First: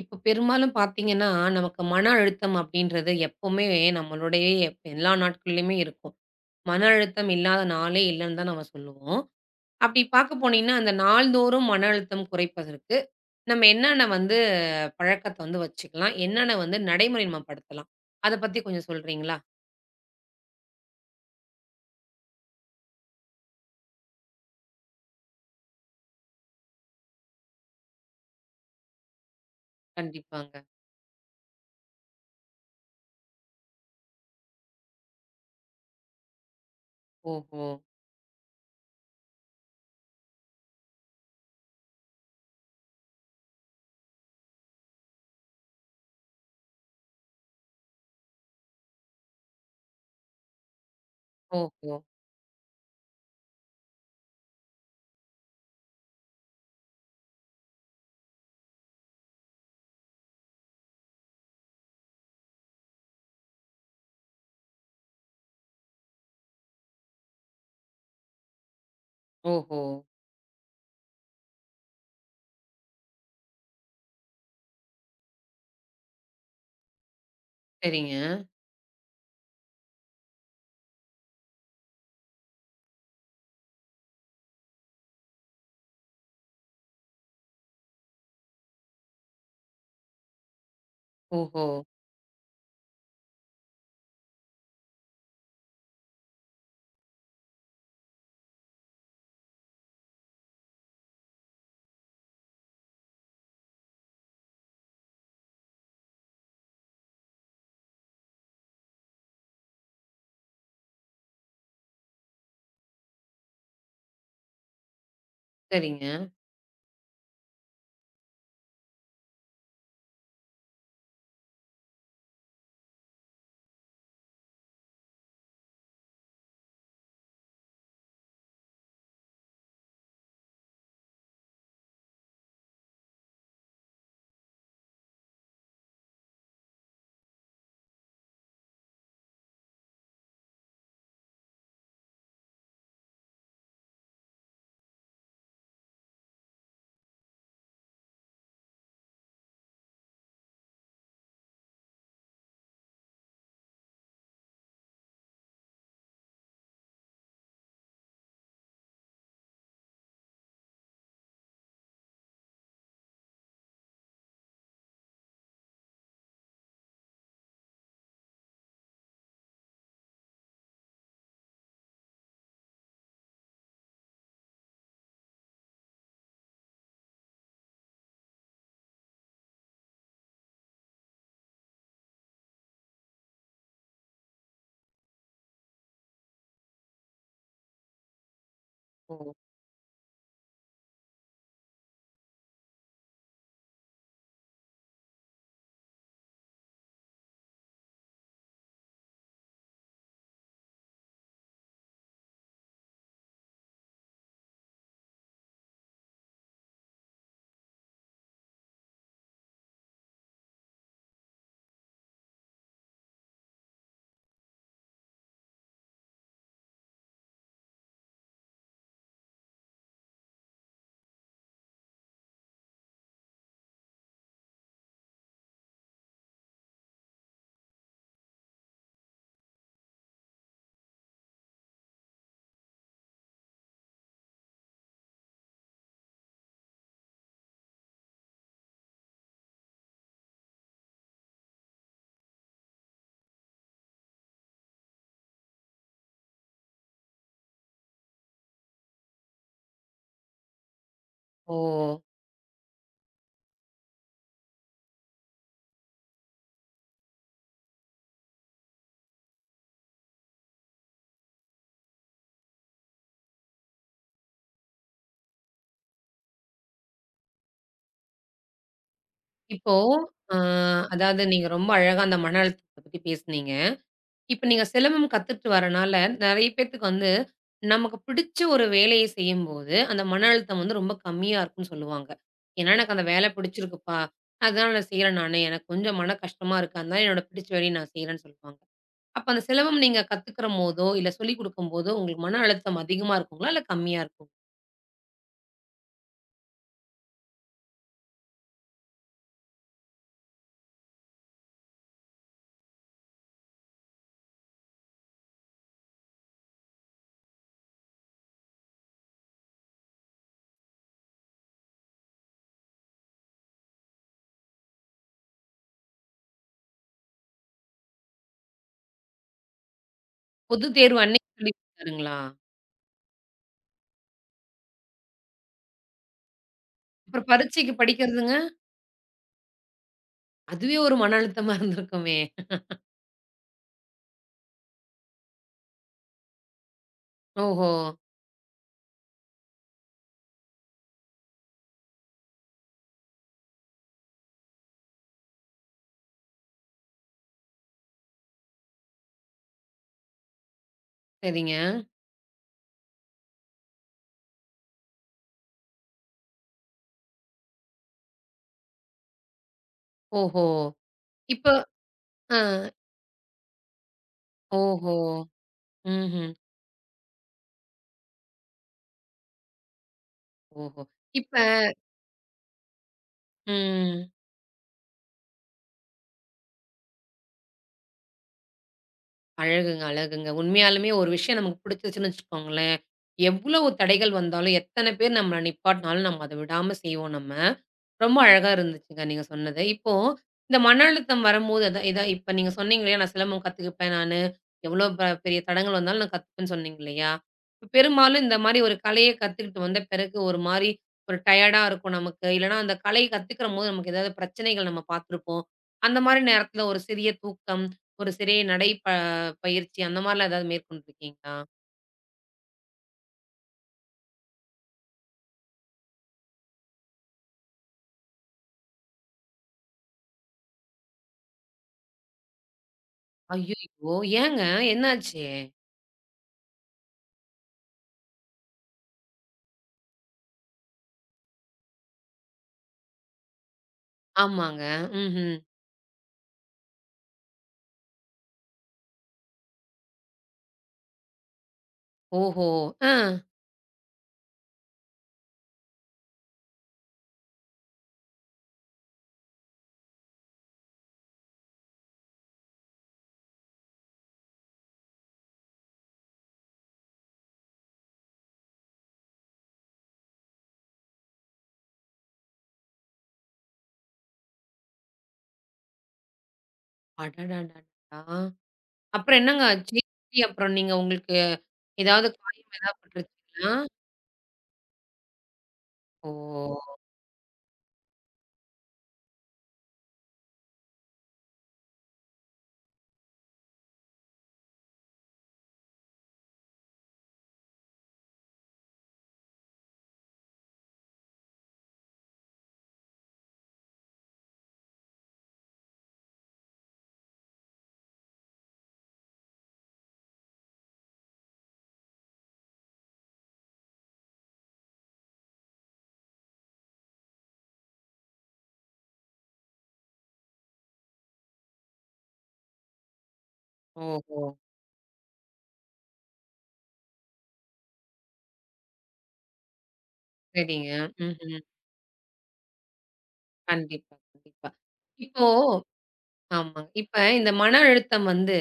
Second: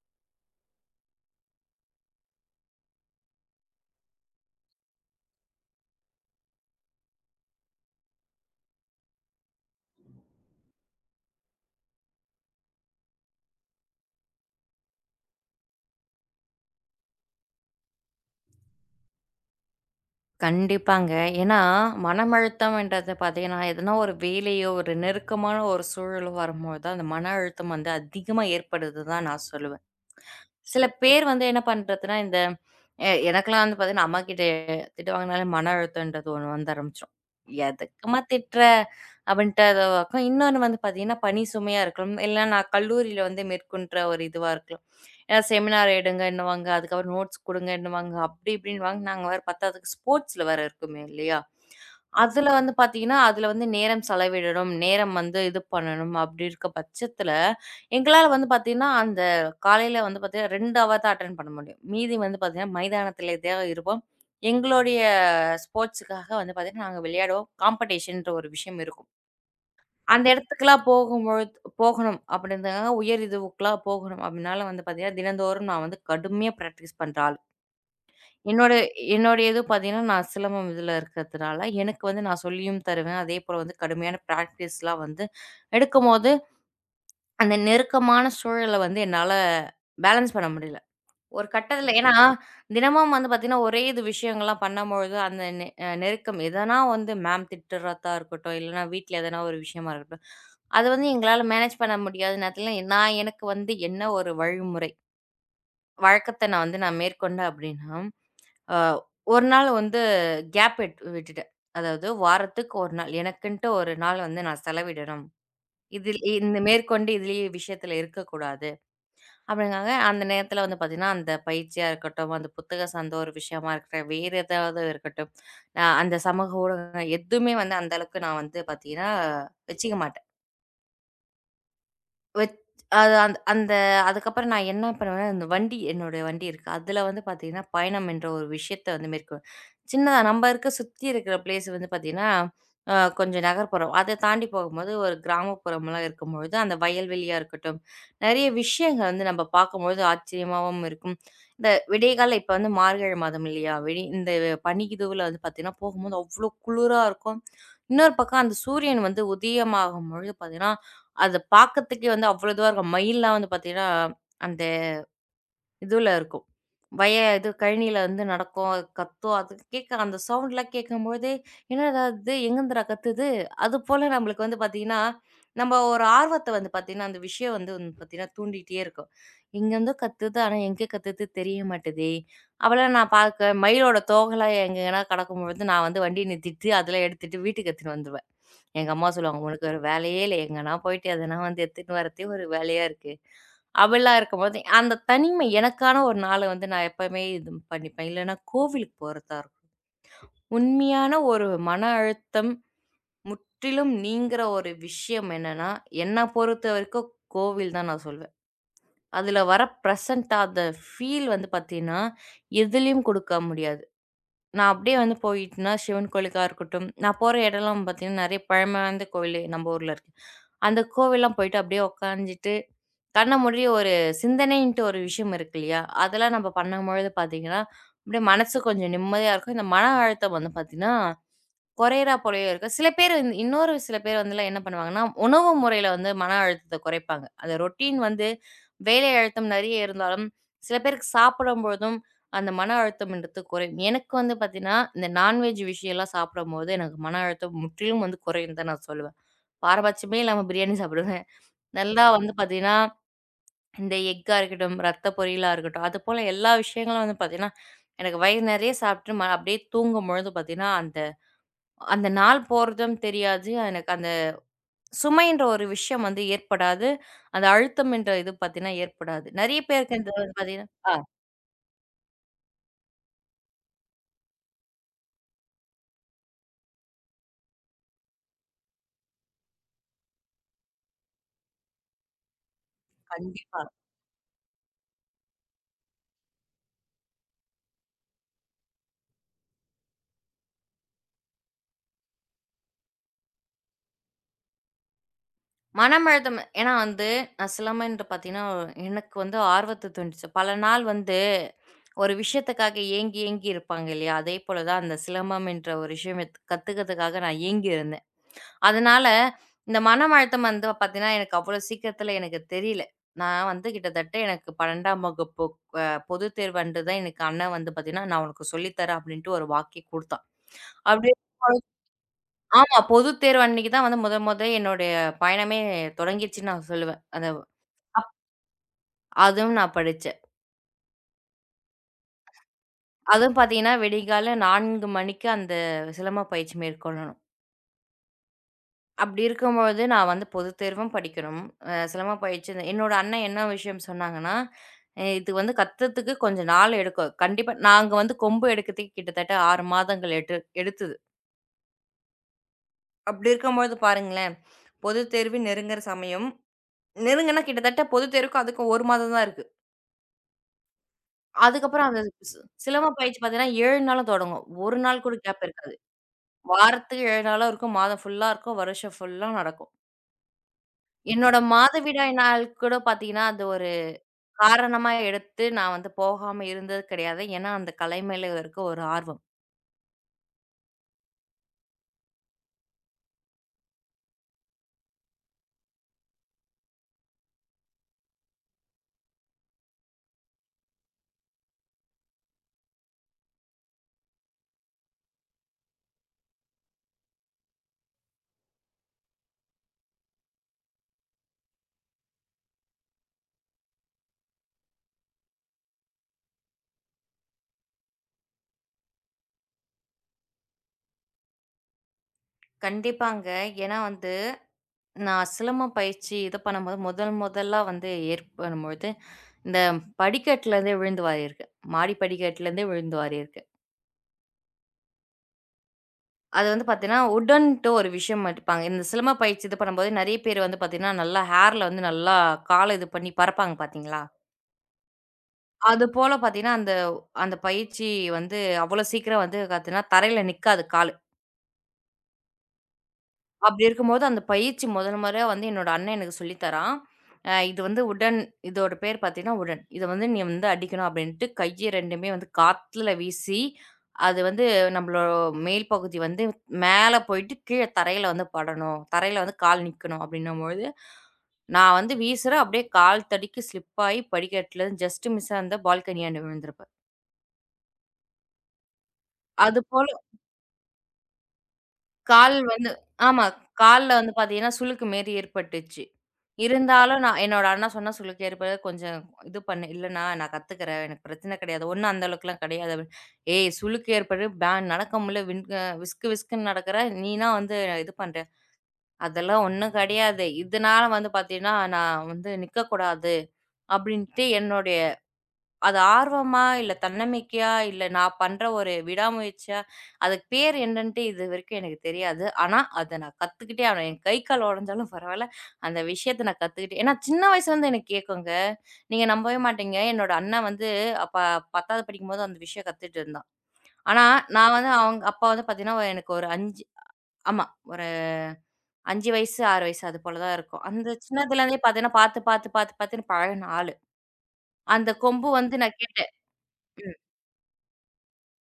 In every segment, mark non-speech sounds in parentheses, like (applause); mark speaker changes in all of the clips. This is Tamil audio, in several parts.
Speaker 1: இப்ப பெரும்பாலும் பார்த்தீங்கன்னா, நமக்கு மன அழுத்தம் அப்படின்றது எப்பவுமே நம்மளுடைய எல்லா நாட்கள்லயுமே இருக்கும். மன அழுத்தம் இல்லாத நாளே இல்லன்னு தான் நம்ம சொல்லுவோம். அப்படி பார்க்க போனீங்கன்னா, அந்த நாள்தோறும் மன அழுத்தம் குறைப்பதற்கு நம்ம என்னென்ன பழக்கத்த வந்து வச்சுக்கலாம்? என்னென்ன நடைமுறை நம்ம படுத்தலாம்? அத பத்தி கொஞ்சம் சொல்றீங்களா?
Speaker 2: கண்டிப்பாங்க. ஏன்னா, மனம் அழுத்தம்ன்றது பார்த்தீங்கன்னா, எதனா ஒரு வேலையோ, ஒரு நெருக்கமான ஒரு சூழலோ வரும்போது தான், அந்த மன அழுத்தம் வந்து அதிகமா ஏற்படுது தான் நான் சொல்லுவேன்.
Speaker 1: கண்டிப்பாங்க.
Speaker 2: சில பேர் வந்து என்ன பண்றதுன்னா, இந்த எனக்கெல்லாம் வந்து பார்த்தீங்கன்னா, அம்மாகிட்ட திட்டு வாங்குனாலே மன அழுத்தம்ன்றது ஒண்ணு வந்து ஆரம்பிச்சுரும்.
Speaker 1: ஓஹோ!
Speaker 2: "எதுக்கும்மா திட்டுற?" அப்படின்ட்டு அது இருக்கும். இன்னொன்னு வந்து பார்த்தீங்கன்னா, பணி சுமையா இருக்கலாம். இல்ல நான் கல்லூரியில வந்து மேற்கொண்ட ஒரு இதுவா இருக்கலாம். ஏதாவது செமினார் எடுங்க என்னவாங்க, அதுக்கப்புறம் நோட்ஸ் குடுங்க என்னவாங்க, அப்படி இப்படின்னுவாங்க. நாங்க வேற பத்தாததுக்கு ஸ்போர்ட்ஸ்ல வேற இருக்குமே இல்லையா?
Speaker 1: ஓஹோ!
Speaker 2: அதுல வந்து பார்த்தீங்கன்னா, அதுல வந்து நேரம் செலவிடணும், நேரம் வந்து இது பண்ணணும் அப்படி இருக்க பட்சத்துல, எங்களால வந்து பார்த்தீங்கன்னா, அந்த காலையில வந்து பார்த்தீங்கன்னா 2 ஹவர் தான் அட்டெண்ட் பண்ண முடியும். மீதி வந்து பார்த்தீங்கன்னா மைதானத்திலே தான் இருப்போம். எங்களுடைய ஸ்போர்ட்ஸுக்காக வந்து பார்த்தீங்கன்னா, நாங்க விளையாடுவோம். காம்படிஷன்ற ஒரு விஷயம் இருக்கும்.
Speaker 1: ஓஹோ!
Speaker 2: அந்த இடத்துக்குலாம் போகும்பொழுது போகணும் அப்படின்றதுக்காக உயர் இதுவுக்குலாம் போகணும் அப்படினால வந்து பார்த்தீங்கன்னா, தினந்தோறும் நான் வந்து கடுமையா பிராக்டிஸ் பண்ற ஆள்.
Speaker 1: சரிங்க.
Speaker 2: என்னோட என்னுடைய இது பார்த்தீங்கன்னா, நான் சிலம்பம் இதில இருக்கிறதுனால, எனக்கு வந்து நான் சொல்லியும் தருவேன். அதேபோல வந்து கடுமையான பிராக்டிஸ்லாம் வந்து எடுக்கும்போது, அந்த நெருக்கமான சூழல வந்து என்னால பேலன்ஸ் பண்ண முடியல. ஒரு
Speaker 1: ஓஹோ!
Speaker 2: கட்டத்துல ஏன்னா, தினமும் வந்து பார்த்தீங்கன்னா, ஒரே இது விஷயங்கள்லாம் பண்ணும்பொழுது, அந்த நெ அ நெருக்கம் எதனா வந்து மேம் திட்டுறதா இருக்கட்டும், இல்லன்னா வீட்ல எதனா ஒரு விஷயமா இருக்கட்டும், அது வந்து எங்களால மேனேஜ் பண்ண முடியாத நேரத்துல, நான் எனக்கு வந்து என்ன ஒரு வழிமுறை, வழக்கத்த நான் வந்து நான் மேற்கொண்டேன் அப்டின்னா, அ ஒரு நாள் வந்து கேப் விட்டுட்டேன். அதாவது வாரத்துக்கு 1 நாள் எனக்குன்ட்டு ஒரு நாள் வந்து நான் செலவிடணும்.
Speaker 1: சரிங்க.
Speaker 2: இதில் இந்த மேற்கொண்டு இதிலேயே விஷயத்துல இருக்கக்கூடாது. அப்படிங்காங்க, அந்த நேரத்தில வந்து பார்த்தீங்கன்னா, அந்த பயிற்சியா இருக்கட்டும், அந்த புத்தகம் சார்ந்த ஒரு விஷயமா இருக்கட்டும், வேறு ஏதாவது இருக்கட்டும், நான் அந்த சமூக ஊடகம் எதுவுமே வந்து அந்த அளவுக்கு நான் வந்து பார்த்தீங்கன்னா, வச்சுக்க மாட்டேன். வச் அது அந்த அந்த அதுக்கப்புறம் நான் என்ன பண்ணுவேன்னா, அந்த வண்டி என்னோட வண்டி இருக்கு. அதுல வந்து பாத்தீங்கன்னா, பயணம் என்ற ஒரு விஷயத்த வந்து மேற்கொள்வேன். சின்னதா நம்ம இருக்க சுத்தி இருக்கிற பிளேஸ் வந்து பாத்தீங்கன்னா, கொஞ்சம் நகர்ப்புறம். அத தாண்டி போகும்போது ஒரு கிராமப்புறம்லாம் இருக்கும்பொழுது, அந்த வயல்வெளியா இருக்கட்டும், நெறைய விஷயங்கள் வந்து நம்ம பார்க்கும்பொழுது ஆச்சரியமாவும் இருக்கும். இந்த விடியகாலைல இப்ப வந்து மார்கழி மாதம் இல்லையா? வெளி இந்த பனிக்கிதுவுல வந்து பாத்தீங்கன்னா, போகும்போது அவ்ளோ குளிரா இருக்கும். இன்னொரு பக்கம் அந்த சூரியன் வந்து உதயமாகும்பொழுது பாத்தீங்கன்னா, அது பார்க்கறதுக்கே வந்து அவ்வளோ இதுவா இருக்கும். மயில்லாம் வந்து பார்த்தீங்கன்னா, அந்த இதுல இருக்கும். வய இது கழனியில வந்து நடக்கும். அது கத்தும். அது கேட்க அந்த சவுண்ட்லாம் கேட்கும்போதே, என்னடா இது எங்கேருந்துடா கத்துது? அதுபோல நம்மளுக்கு வந்து பார்த்தீங்கன்னா, நம்ம ஒரு ஆர்வத்த வந்து பார்த்தீங்கன்னா, அந்த விஷயம் வந்து வந்து பார்த்தீங்கன்னா தூண்டிகிட்டே இருக்கும். எங்கேருந்தோ கத்துது. ஆனா எங்க கத்துது தெரிய மாட்டுதே! அப்பலாம் நான் பார்க்க மயிலோட தோகைலாம் எங்கேனா கிடக்கும்பொழுது நான் வந்து வண்டிய நிறுத்திட்டு, அதெல்லாம் எடுத்துட்டு வீட்டுக்கு எடுத்துட்டு வந்துருவேன். எங்க அம்மா
Speaker 1: ஓ!
Speaker 2: சொல்லுவாங்க, "உனக்கு வேற வேலையே இல்ல. எங்கன்னா போயிட்டு எதனா வந்து எடுத்துன்னு வரதே ஒரு வேலையா இருக்கு." அப்படிலாம் இருக்கும்போது, அந்த தனிமை எனக்கான ஒரு நாள வந்து நான் எப்பவுமே இது பண்ணிப்பேன். இல்லன்னா கோவிலுக்கு போறதா இருக்கும். உண்மையான ஒரு மன அழுத்தம் முற்றிலும் நீங்குற ஒரு விஷயம் என்னன்னா, என்ன பொறுத்த வரைக்கும் கோவில் தான் நான் சொல்வேன். அதுல வர பிரசன்ட் ஆ அந்த ஃபீல் வந்து பார்த்தீங்கன்னா, எதுலயும் குடுக்க முடியாது. நான் அப்படியே வந்து போயிட்டேன்னா, சிவன் கோயிலுக்கா இருக்கட்டும், நான் போற இடம்லாம் பார்த்தீங்கன்னா, நெறைய பழமை வாய்ந்த கோயிலு நம்ம ஊர்ல இருக்கு. அந்த கோவில்லாம் போயிட்டு அப்படியே உட்காந்துட்டு, கண்ண மூடி ஒரு சிந்தனைன்ட்டு ஒரு விஷயம் இருக்கு இல்லையா? அதெல்லாம் நம்ம பண்ணும்பொழுது பார்த்தீங்கன்னா, அப்படியே மனசு கொஞ்சம் நிம்மதியா இருக்கும். இந்த மன அழுத்தம் வந்து பார்த்தீங்கன்னா குறையறா போலயே இருக்கு. சில பேர் வந்து இன்னொரு சில பேர் வந்துலாம் என்ன பண்ணுவாங்கன்னா, உணவு முறையில வந்து மன அழுத்தத்த குறைப்பாங்க. அந்த ரொட்டீன் வந்து வேலை அழுத்தம் நெறைய இருந்தாலும், சில பேருக்கு சாப்பிடும்பொழுதும் அந்த மன அழுத்தம்ன்றது குறையும். எனக்கு வந்து பார்த்தீங்கன்னா, இந்த நான்வெஜ் விஷயம்லாம் சாப்பிடும்போது எனக்கு மன அழுத்தம் முற்றிலும் வந்து குறையும்ன்னு தான் நான் சொல்லுவேன். பாரபட்சமே இல்லாம பிரியாணி சாப்பிடுவேன்.
Speaker 1: ஓ!
Speaker 2: நல்லா வந்து பார்த்தீங்கன்னா, இந்த எக்கா இருக்கட்டும், ரத்த பொரியலா இருக்கட்டும், அதுபோல எல்லா விஷயங்களும் வந்து பார்த்தீங்கன்னா, எனக்கு வயிறு நெறைய சாப்பிட்டு அப்படியே தூங்கும்பொழுது பார்த்தீங்கன்னா, அந்த அந்த நாள் போறதும் தெரியாது. எனக்கு அந்த சுமைன்ற ஒரு விஷயம் வந்து ஏற்படாது. அந்த அழுத்தம் என்ற இது பார்த்தீங்கன்னா ஏற்படாது. நெறைய
Speaker 1: இப்போ
Speaker 2: பேருக்கு இந்த வந்து
Speaker 1: அ
Speaker 2: பார்த்தீங்கன்னா ஆ,
Speaker 1: அதாவது நீங்க ரொம்ப அழகா அந்த மன அழுத்தத்த பத்தி பேசுனீங்க. இப்ப நீங்க சிலம்பம் கத்துட்டு வரனால, நெறைய பேத்துக்கு நமக்கு பிடிச்ச ஒரு வேலைய செய்யும்போது, அந்த மன அழுத்தம் வந்து ரொம்ப கம்மியா இருக்கும்ன்னு சொல்லுவாங்க. ஏன்னா, எனக்கு அந்த வேலை
Speaker 2: கண்டிப்பா.
Speaker 1: பிடிச்சிருக்குப்பா. அதனால நான் செய்றேன் நானு. எனக்கு கொஞ்சம் மன கஷ்டமா இருக்கு. அதனால என்னோட பிடிச்ச வேலைய நான் செய்றேன்னு சொல்லுவாங்க. அப்ப அந்த சிலம்பம் நீங்க கத்துக்கிறம்போதோ, இல்ல சொல்லிக் குடுக்கும்போதோ, உங்களுக்கு மன அழுத்தம் அதிகமா இருக்குங்களா? இல்ல கம்மியா இருக்குமா?
Speaker 2: மனம் அழுத்தம் ஏன்னா வந்து நான் சிலம்பம்ன்ற பார்த்தீங்கன்னா, எனக்கு வந்து ஆர்வத்த தூண்டுச்சு. பல நாள் வந்து ஒரு விஷயத்துக்காக ஏங்கி ஏங்கி இருப்பாங்க இல்லையா? அதே போல தான் அந்த சிலம்பம் என்ற ஒரு விஷயம் கத்துக்கிறதுக்காக நான் ஏங்கியிருந்தேன். அதனால, இந்த மனம் அழுத்தம் வந்து பார்த்தீங்கன்னா, அவ்வளோ சீக்கிரத்தில எனக்கு தெரியல. நான் வந்து கிட்டத்தட்ட எனக்கு 12ஆம் வகுப்பு அ பொதுத் தேர்வு அன்று தான் எனக்கு அண்ணன் வந்து பார்த்தீங்கன்னா, "நான் உனக்கு சொல்லி தரேன்" அப்படின்ட்டு ஒரு வாக்கே குடுத்தான்.
Speaker 1: பொது தேர்வு
Speaker 2: அப்படி
Speaker 1: அன்னைக்கு சொல்லி குடுத்தாருங்களா?
Speaker 2: ஆமா. பொதுத் தேர்வு அன்னைக்கு தான் வந்து முதல் முத என்னுடைய பயணமே தொடங்கிருச்சுன்னு நான் சொல்லுவேன்.
Speaker 1: அப்புறம்
Speaker 2: அந்த
Speaker 1: பரீட்சைக்கு படிக்கிறதுங்க?
Speaker 2: அதுவும் நான் படிச்சேன்.
Speaker 1: அதுவே ஒரு மன அழுத்தமா இருந்திருக்குமே!
Speaker 2: அதுவும் பார்த்தீங்கன்னா, விடிகாலை 4 மணிக்கு அந்த சிலம்ப பயிற்சி மேற்கொள்ளணும்.
Speaker 1: ஓஹோ!
Speaker 2: அப்படி இருக்கும்போது, நான் வந்து பொதுத் தேர்வும் படிக்கணும். சிரமமா போயிடுச்சு. என்னோட அண்ணன் என்ன விஷயம் சொன்னாங்கன்னா, இது வந்து கத்துறதுக்கு கொஞ்சம் நாள் எடுக்கும். கண்டிப்பா". நாங்க வந்து கொம்பு எடுக்கிறதுக்கு கிட்டத்தட்ட 6 மாதங்கள் எடுத்தது.
Speaker 1: சரிங்க.
Speaker 2: அப்படி இருக்கும்போது பாருங்களேன், பொதுத் தேர்வு நெருங்குற சமயம் நெருங்குனா கிட்டத்தட்ட பொதுத் தேர்வுக்கும் அதுக்கும் 1 மாதம் தான் இருக்கு.
Speaker 1: ஓஹோ! இப்ப
Speaker 2: அதுக்கப்புறம் அந்த
Speaker 1: ஆ.
Speaker 2: சி சிலம்ப பயிற்சி பார்த்தீங்கன்னா, 7 நாளும் தொடங்கும். 1
Speaker 1: ஓஹோ!
Speaker 2: நாள் கூட கேப் இருக்காது.
Speaker 1: ம்ஹ்ம்.
Speaker 2: வாரத்துக்கு 7 நாளும் இருக்கும், மாதம் ஃபுல்லா இருக்கும், வருஷம் ஃபுல்லா நடக்கும்.
Speaker 1: ஓஹோ! இப்ப
Speaker 2: என்னோட மாதவிடாய் நாள் கூட பார்த்தீங்கன்னா, அது ஒரு
Speaker 1: ம்.
Speaker 2: காரணமா எடுத்து நான் வந்து போகாம இருந்தது கிடையாது. ஏன்னா, அந்த கலை மேல இருக்க ஒரு ஆர்வம்.
Speaker 1: அழகுங்க, அழகுங்க. உண்மையாலுமே ஒரு விஷயம் நமக்கு பிடிச்சிருச்சுன்னு வச்சுக்கோங்களேன், எவ்வளவு தடைகள் வந்தாலும், எத்தன பேர் நம்மள நிப்பாட்டினாலும் நம்ம அத விடாம செய்வோம் நம்ம. ரொம்ப அழகா இருந்துச்சுங்க நீங்க சொன்னது. இப்போ இந்த மன அழுத்தம் வரும்போது, அதான் இதா இப்ப நீங்க சொன்னீங்க இல்லையா, "நான் சிலம்பம் கத்துக்குப்பேன் நானு. எவ்வளோ பெரிய தடங்கள் வந்தாலும் நான் கத்துப்பேன்னு" சொன்னீங்க இல்லையா? இப்போ பெரும்பாலும் இந்த மாரி ஒரு கலைய கத்துக்கிட்டு வந்த பிறகு ஒரு மாரி ஒரு டயர்டா இருக்கும் நமக்கு. இல்லன்னா அந்த கலைய கத்துக்கிறம்போது நமக்கு ஏதாவது பிரச்சனைகள் நம்ம பார்த்துருப்போம். அந்த மாரி நேரத்தில ஒரு சிறிய தூக்கம், ஒரு சிறிய நடை ப பயிற்சி அந்த மாரிலாம் ஏதாவது மேற்கொண்டிருக்கீங்களா?
Speaker 2: கண்டிப்பாங்க. ஏன்னா வந்து, நான் சிலம்பம் பயிற்சி இது பண்ணும்போது முதல் முதலா வந்து ஏற்படும்பொழுது, இந்த படிக்கட்டுலருந்தே விழுந்து வாரியிருக்கேன். மாடி படிக்கட்டுலருந்தே விழுந்து வாரியிருக்கேன்.
Speaker 1: ஐய்யய்யோ! ஏங்க என்னாச்சு?
Speaker 2: அது வந்து பார்த்தீங்கன்னா, உடன்ட்டு ஒரு விஷயம் எடுப்பாங்க. இந்த சிலம்ப பயிற்சி இது பண்ணும்போது நெறைய பேர் வந்து பார்த்தீங்கன்னா, நல்லா ஹேர்ல வந்து நல்லா கால இது பண்ணி பறப்பாங்க பார்த்தீங்களா?
Speaker 1: ஆமாங்க. ம்ஹ்ம்.
Speaker 2: அதுபோல பார்த்தீங்கன்னா, அந்த அந்த பயிற்சி வந்து அவ்வளோ சீக்கிரம் வந்து பார்த்தீங்கன்னா, தரையில நிக்காது கால்.
Speaker 1: ஓஹோ! ஆ.
Speaker 2: அப்படி இருக்கும்போது அந்த பயிற்சி முதல் முறையா வந்து என்னோட அண்ணன் எனக்கு சொல்லி தரான். இது வந்து உடன் இதோட பேர் பார்த்தீங்கன்னா, உடன். இத வந்து நீ வந்து அடிக்கணும் அப்படின்ட்டு கைய 2மே வந்து காத்துல வீசி, அது வந்து நம்மளோட மேல் பகுதி வந்து மேல போயிட்டு கீழ தரையில வந்து படணும். தரையில வந்து கால் நிக்கணும் அப்படின்னும்பொழுது, நான் வந்து வீசுறேன் அப்படியே கால் தடிக்கி ஸ்லிப் ஆயி படிக்கட்டுலருந்து ஜஸ்ட் மிஸ்ஸா அந்த பால்கனியாண்ட விழுந்திருப்பேன்.
Speaker 1: அடடடடா! அப்புறம் என்னங்க ஆச்சு?
Speaker 2: அதுபோல
Speaker 1: எப்படி அப்புறம் நீங்க உங்களுக்கு ஏதாவது
Speaker 2: கால்
Speaker 1: காயம்
Speaker 2: வந்து
Speaker 1: ஏதாவது
Speaker 2: ஆமா.
Speaker 1: பட்டுருச்சுங்களா?
Speaker 2: கால்ல வந்து பார்த்தீங்கன்னா, சுளுக்கு மாரி ஏற்பட்டுச்சு.
Speaker 1: ஓ!
Speaker 2: இருந்தாலும் நான் என்னோட அண்ணா சொன்னா, "சுளுக்கு ஏற்பட கொஞ்சம் இது பண்ணு. இல்லன்னா நான் கத்துக்கிறேன். எனக்கு பிரச்சனை கிடையாது. ஒண்ணும் அந்த அளவுக்குலாம் கிடையாது." அப்படின்னு. "ஏய்! சுளுக்கு ஏற்பட்டு பே நடக்க முடியல. வின் விஸ்கு விஸ்குன்னு நடக்குற. நீனா வந்து இது பண்ற." "அதெல்லாம் ஒண்ணும் கிடையாது. இதனால வந்து பார்த்தீங்கன்னா, நான் வந்து நிக்கக்கூடாது." அப்படின்ட்டு என்னுடைய அது ஆர்வமா, இல்ல தன்னம்பிக்கையா, இல்ல நான் பண்ற ஒரு விடாமுயற்சியா, அதுக்கு பேர் என்னன்ட்டு இது வரைக்கும் எனக்கு தெரியாது. ஆனா, அத நான் கத்துக்கிட்டே ஆவேன். என் கை, கால் உடைஞ்சாலும் பரவால்ல. அந்த விஷயத்த நான் கத்துக்கிட்டே ஏன்னா சின்ன வயசுலருந்து எனக்கு கேட்குங்க. நீங்க நம்பவே மாட்டீங்க. என்னோட அண்ணன் வந்து அப்ப 10வது படிக்கும்போது அந்த விஷயம் கத்துட்டு இருந்தான். ஆனா,
Speaker 1: ஓஹோ!
Speaker 2: நான் வந்து அவங்க அப்பா வந்து பார்த்தீங்கன்னா, எனக்கு ஒரு 5 ஆமா. ஒரு 5 வயசு, 6 வயசு அது போல தான் இருக்கும்.
Speaker 1: சரிங்க.
Speaker 2: அந்த
Speaker 1: ம்ஹ்ம்.
Speaker 2: சின்னதுலேருந்தே பார்த்தீங்கன்னா, பார்த்து, பார்த்து, பார்த்து, பார்த்துன்னு பழகுன ஆளு.
Speaker 1: கண்டிப்பா, கண்டிப்பா.
Speaker 2: அந்த
Speaker 1: இப்போ
Speaker 2: கொம்பு வந்து நான் கேட்டேன்.
Speaker 1: ஆமா.
Speaker 2: ம்,
Speaker 1: இப்ப இந்த மன அழுத்தம் வந்து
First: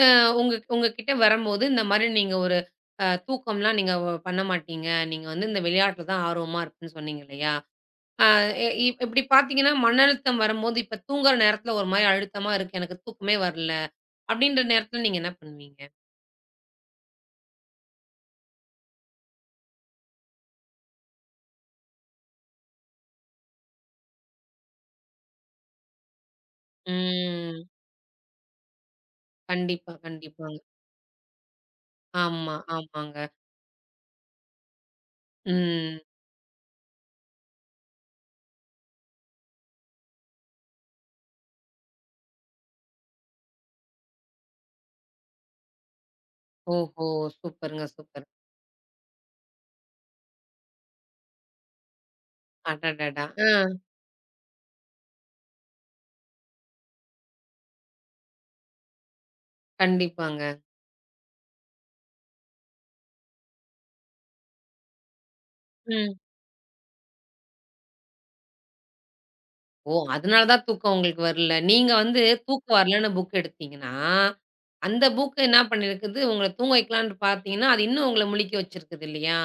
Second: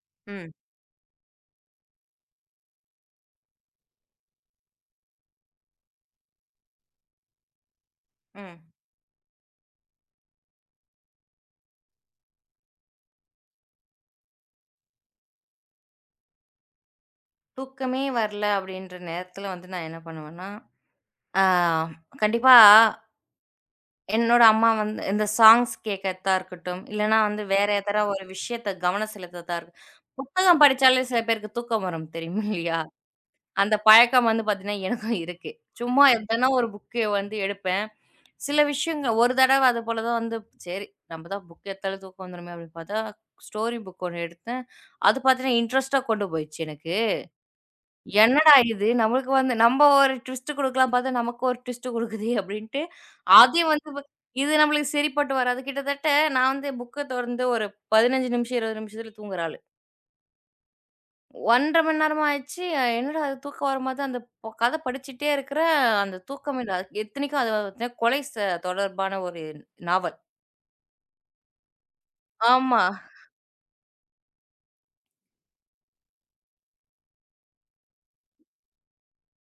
Speaker 1: அ
Speaker 2: ம்,
Speaker 1: உங்ககிட்ட வரும்போது இந்த மாரி நீங்க ஒரு தூக்கம்லாம் நீங்க பண்ண மாட்டீங்க. நீங்க வந்து இந்த விளையாட்டுல தான் ஆர்வமா இருப்பேன்னு சொன்னீங்க இல்லையா? அ
Speaker 2: ம்.
Speaker 1: இ இ- இப்படி பார்த்தீங்கன்னா, மன அழுத்தம் வரும்போது, இப்ப தூங்குற நேரத்துல ஒரு மாரி அழுத்தமா இருக்கு. எனக்கு தூக்கமே வரல. அப்படின்ற நேரத்துல நீங்க என்ன பண்ணுவீங்க?
Speaker 2: தூக்கமே வரல அப்படின்ற நேரத்துல வந்து நான் என்ன பண்ணுவேன்னா, ஆ கண்டிப்பா என்னோட அம்மா வந்து இந்த சாங்ஸ் கேட்கறதா இருக்கட்டும், இல்லன்னா வந்து
Speaker 1: ம்.
Speaker 2: வேற எதனா ஒரு விஷயத்த கவனம் செலுத்துறதா இருக்கும்.
Speaker 1: கண்டிப்பா, கண்டிப்பாங்க.
Speaker 2: புத்தகம் படிச்சாலே சில பேருக்கு தூக்கம் வரும் தெரியும்
Speaker 1: ஆமா,
Speaker 2: இல்லையா?
Speaker 1: ஆமாங்க.
Speaker 2: அந்த பழக்கம் வந்து பார்த்தீங்கன்னா, எனக்கும் இருக்கு.
Speaker 1: ம்.
Speaker 2: சும்மா எதனா ஒரு புக்க வந்து எடுப்பேன். சில விஷயங்கள் ஒரு தடவ அது போல தான் வந்து சரி நம்ம தான் புக் எடுத்தாலும் தூக்கம் வந்துருமே அப்படின்னு பார்த்தா, ஸ்டோரி புக் ஒண்ணு எடுத்தேன். அது பார்த்தீங்கன்னா, இன்ட்ரெஸ்ட்டா கொண்டு போயிடுச்சு எனக்கு.
Speaker 1: ஓஹோ! சூப்பருங்க, சூப்பர்.
Speaker 2: என்னடா இது! நம்மளுக்கு வந்து நம்ம ஒரு ட்விஸ்ட் குடுக்கலாம் பார்த்தா, நமக்கு ஒரு ட்விஸ்ட் குடுக்குதே அப்டின்ட்டு,
Speaker 1: அடடடா! ஆ.
Speaker 2: அதையும் வந்து இது நம்மளுக்கு சரிப்பட்டு வராது. கிட்டத்தட்ட நான் வந்து புக்க தொறந்து ஒரு 15 நிமிஷம், 20 நிமிஷத்துல தூங்குற ஆளு.
Speaker 1: கண்டிப்பாங்க.
Speaker 2: 1 1/2 மணி நேரமா ஆயிடுச்சு. என்னடா அது தூக்கம் வர மாரி அந்த கத படிச்சுட்டே இருக்கிறேன்.
Speaker 1: ம்.
Speaker 2: அந்த தூக்கம் இல்ல. எத்தனைக்கும் அது வந்து கொலை தொடர்பான ஒரு
Speaker 1: ஓ!
Speaker 2: நாவல்.
Speaker 1: அதனால தான் தூக்கம் உங்களுக்கு வரல. நீங்க வந்து தூக்கம்
Speaker 2: ஆமா.
Speaker 1: வரலன்னு புக் எடுத்தீங்கன்னா, அந்த புக் என்ன பண்ணியிருக்குது, உங்கள தூங்க வைக்கலான்னு பார்த்தீங்கன்னா, அது இன்னும் உங்கள முழிக்க வச்சிருக்குது இல்லையா?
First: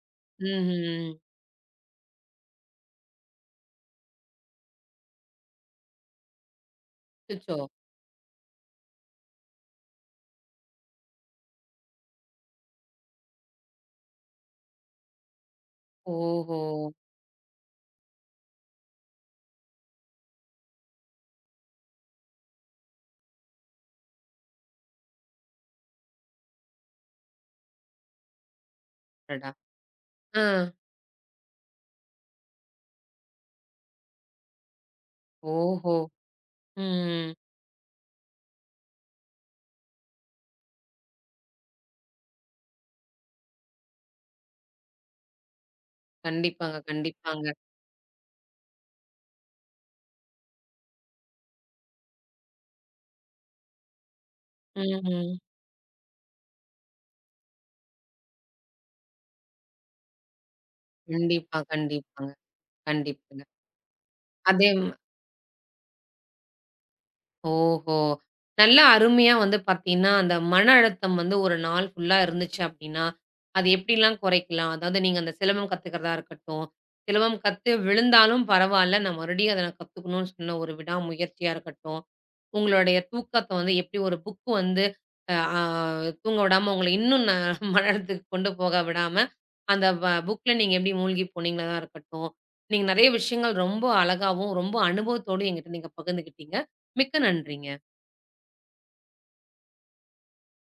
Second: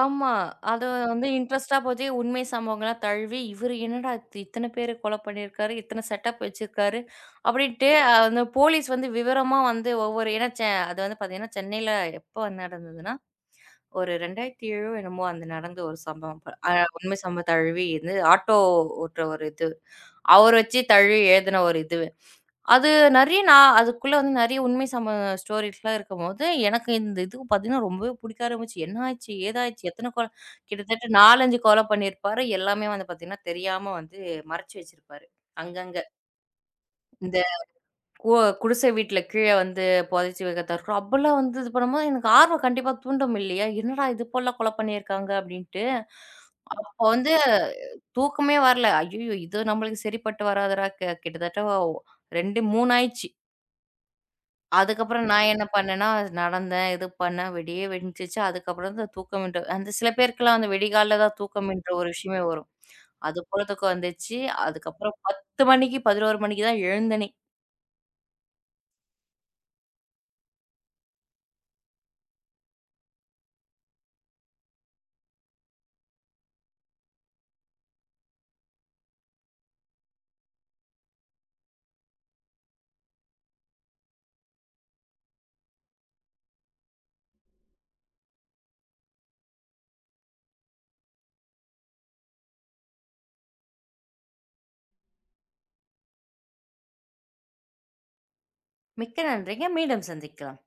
Speaker 2: ஆமா. அது
Speaker 1: ம்ஹ்ம்.
Speaker 2: வந்து இன்ட்ரெஸ்ட்டா போச்சு. உண்மை சம்பவங்களா தழுவி, இவரு என்னடா இது இத்தன பேர கொலை பண்ணியிருக்காரு, இத்தன செட்டப் வச்சிருக்காரு
Speaker 1: அச்சச்சோ!
Speaker 2: அப்படின்ட்டு அந்த போலீஸ் வந்து விவரமா வந்து ஒவ்வொரு ஏன்னா அது வந்து பார்த்தீங்கன்னா, சென்னையில எப்போ நடந்ததுன்னா, ஒரு 2007 என்னமோ அந்த நடந்த ஒரு சம்பவம்.
Speaker 1: ஓஹோ!
Speaker 2: அ உண்மை சம்பவம் தழுவி இது ஆட்டோ ஓட்டுற ஒரு இது. அவர வச்சு தழுவி எழுதின ஒரு இது. அது நெறைய நான் அதுக்குள்ள வந்து நெறைய உண்மை ஸ்டோரீஸ்லாம் இருக்கும்போது, எனக்கு இந்த இதுக்கு பார்த்தீங்கன்னா, ரொம்பவே புடிக்க ஆரம்பிச்சு. என்ன ஆச்சு?
Speaker 1: அடடா!
Speaker 2: ஏதாச்சு? எத்தன கொல
Speaker 1: ஆ.
Speaker 2: கிட்டத்தட்ட 4, 5 கொல பண்ணியிருப்பாரு. எல்லாமே வந்து பார்த்தீங்கன்னா, தெரியாம வந்து மறைச்சு வச்சிருப்பாரு.
Speaker 1: ஓஹோ!
Speaker 2: அங்கங்க.
Speaker 1: ம்.
Speaker 2: இந்த கு குடிசை வீட்ல கீழ வந்து புதைச்சு வைக்கிறதா இருக்கட்டும், அப்பலாம் வந்து இது பண்ணும்போது எனக்கு ஆர்வம் கண்டிப்பா தூண்டும் இல்லையா? என்னடா இது போலலாம் கொல பண்ணியிருக்காங்க அப்டின்ட்டு.
Speaker 1: கண்டிப்பாங்க,
Speaker 2: அப்போ வந்து
Speaker 1: கண்டிப்பாங்க.
Speaker 2: தூக்கமே வரல. ஐய்யய்யோ! இது நம்மளுக்கு சரிப்பட்டு வராதுடா. கிட்டத்தட்ட 2, 3 ஆயிடுச்சு.
Speaker 1: ம்,
Speaker 2: அதுக்கப்புறம்
Speaker 1: ம்.
Speaker 2: நான் என்ன பண்ணேன்னா, நடந்தேன், இது பண்ணேன், வெடியே வெடிச்சிச்சு. அதுக்கப்புறம் தான் தூக்கம்ன்ற அந்த சில பேருக்குலாம் அந்த விடிகாலைல தான்
Speaker 1: கண்டிப்பா,
Speaker 2: தூக்கம்ன்ற ஒரு
Speaker 1: கண்டிப்பாங்க,
Speaker 2: விஷயமே வரும். அது
Speaker 1: கண்டிப்பாங்க.
Speaker 2: போல தூக்கம் வந்துச்சு.
Speaker 1: அதே
Speaker 2: அதுக்கப்புறம் 10 மணிக்கு, 11 மணிக்கு தான் எழுந்தேனே!
Speaker 1: ஓஹோ! நல்லா அருமையா வந்து பார்த்தீங்கன்னா, அந்த மன அழுத்தம் வந்து ஒரு நாள் ஃபுல்லா இருந்துச்சு அப்டின்னா, அது எப்டிலாம் குறைக்கலாம்? அதாவது நீங்க அந்த சிலம்பம் கத்துக்கிறதா இருக்கட்டும், சிலம்பம் கத்து விழுந்தாலும் பரவால்ல, நான் மறுபடியும் அத நான் கத்துக்கணும்னு சொன்ன ஒரு விடாமுயற்சியா இருக்கட்டும், உங்களுடைய தூக்கத்த வந்து எப்டி ஒரு புக் வந்து அ ஆ தூங்க விடாம உங்கள இன்னும் (laughs) மன அழுத்தத்துக்கு கொண்டு போக விடாம, அந்த புக்ல நீங்க எப்டி மூழ்கி போனீங்களா இருக்கட்டும், நீங்க நெறைய விஷயங்கள் ரொம்ப அழகாவும், ரொம்ப அனுபவத்தோடும் என்கிட்ட நீங்க பகிர்ந்துக்கிட்டீங்க. மிக்க நன்றிங்க.
Speaker 2: மிக்க நன்றிங்க. மீண்டும் சந்திக்கலாம்.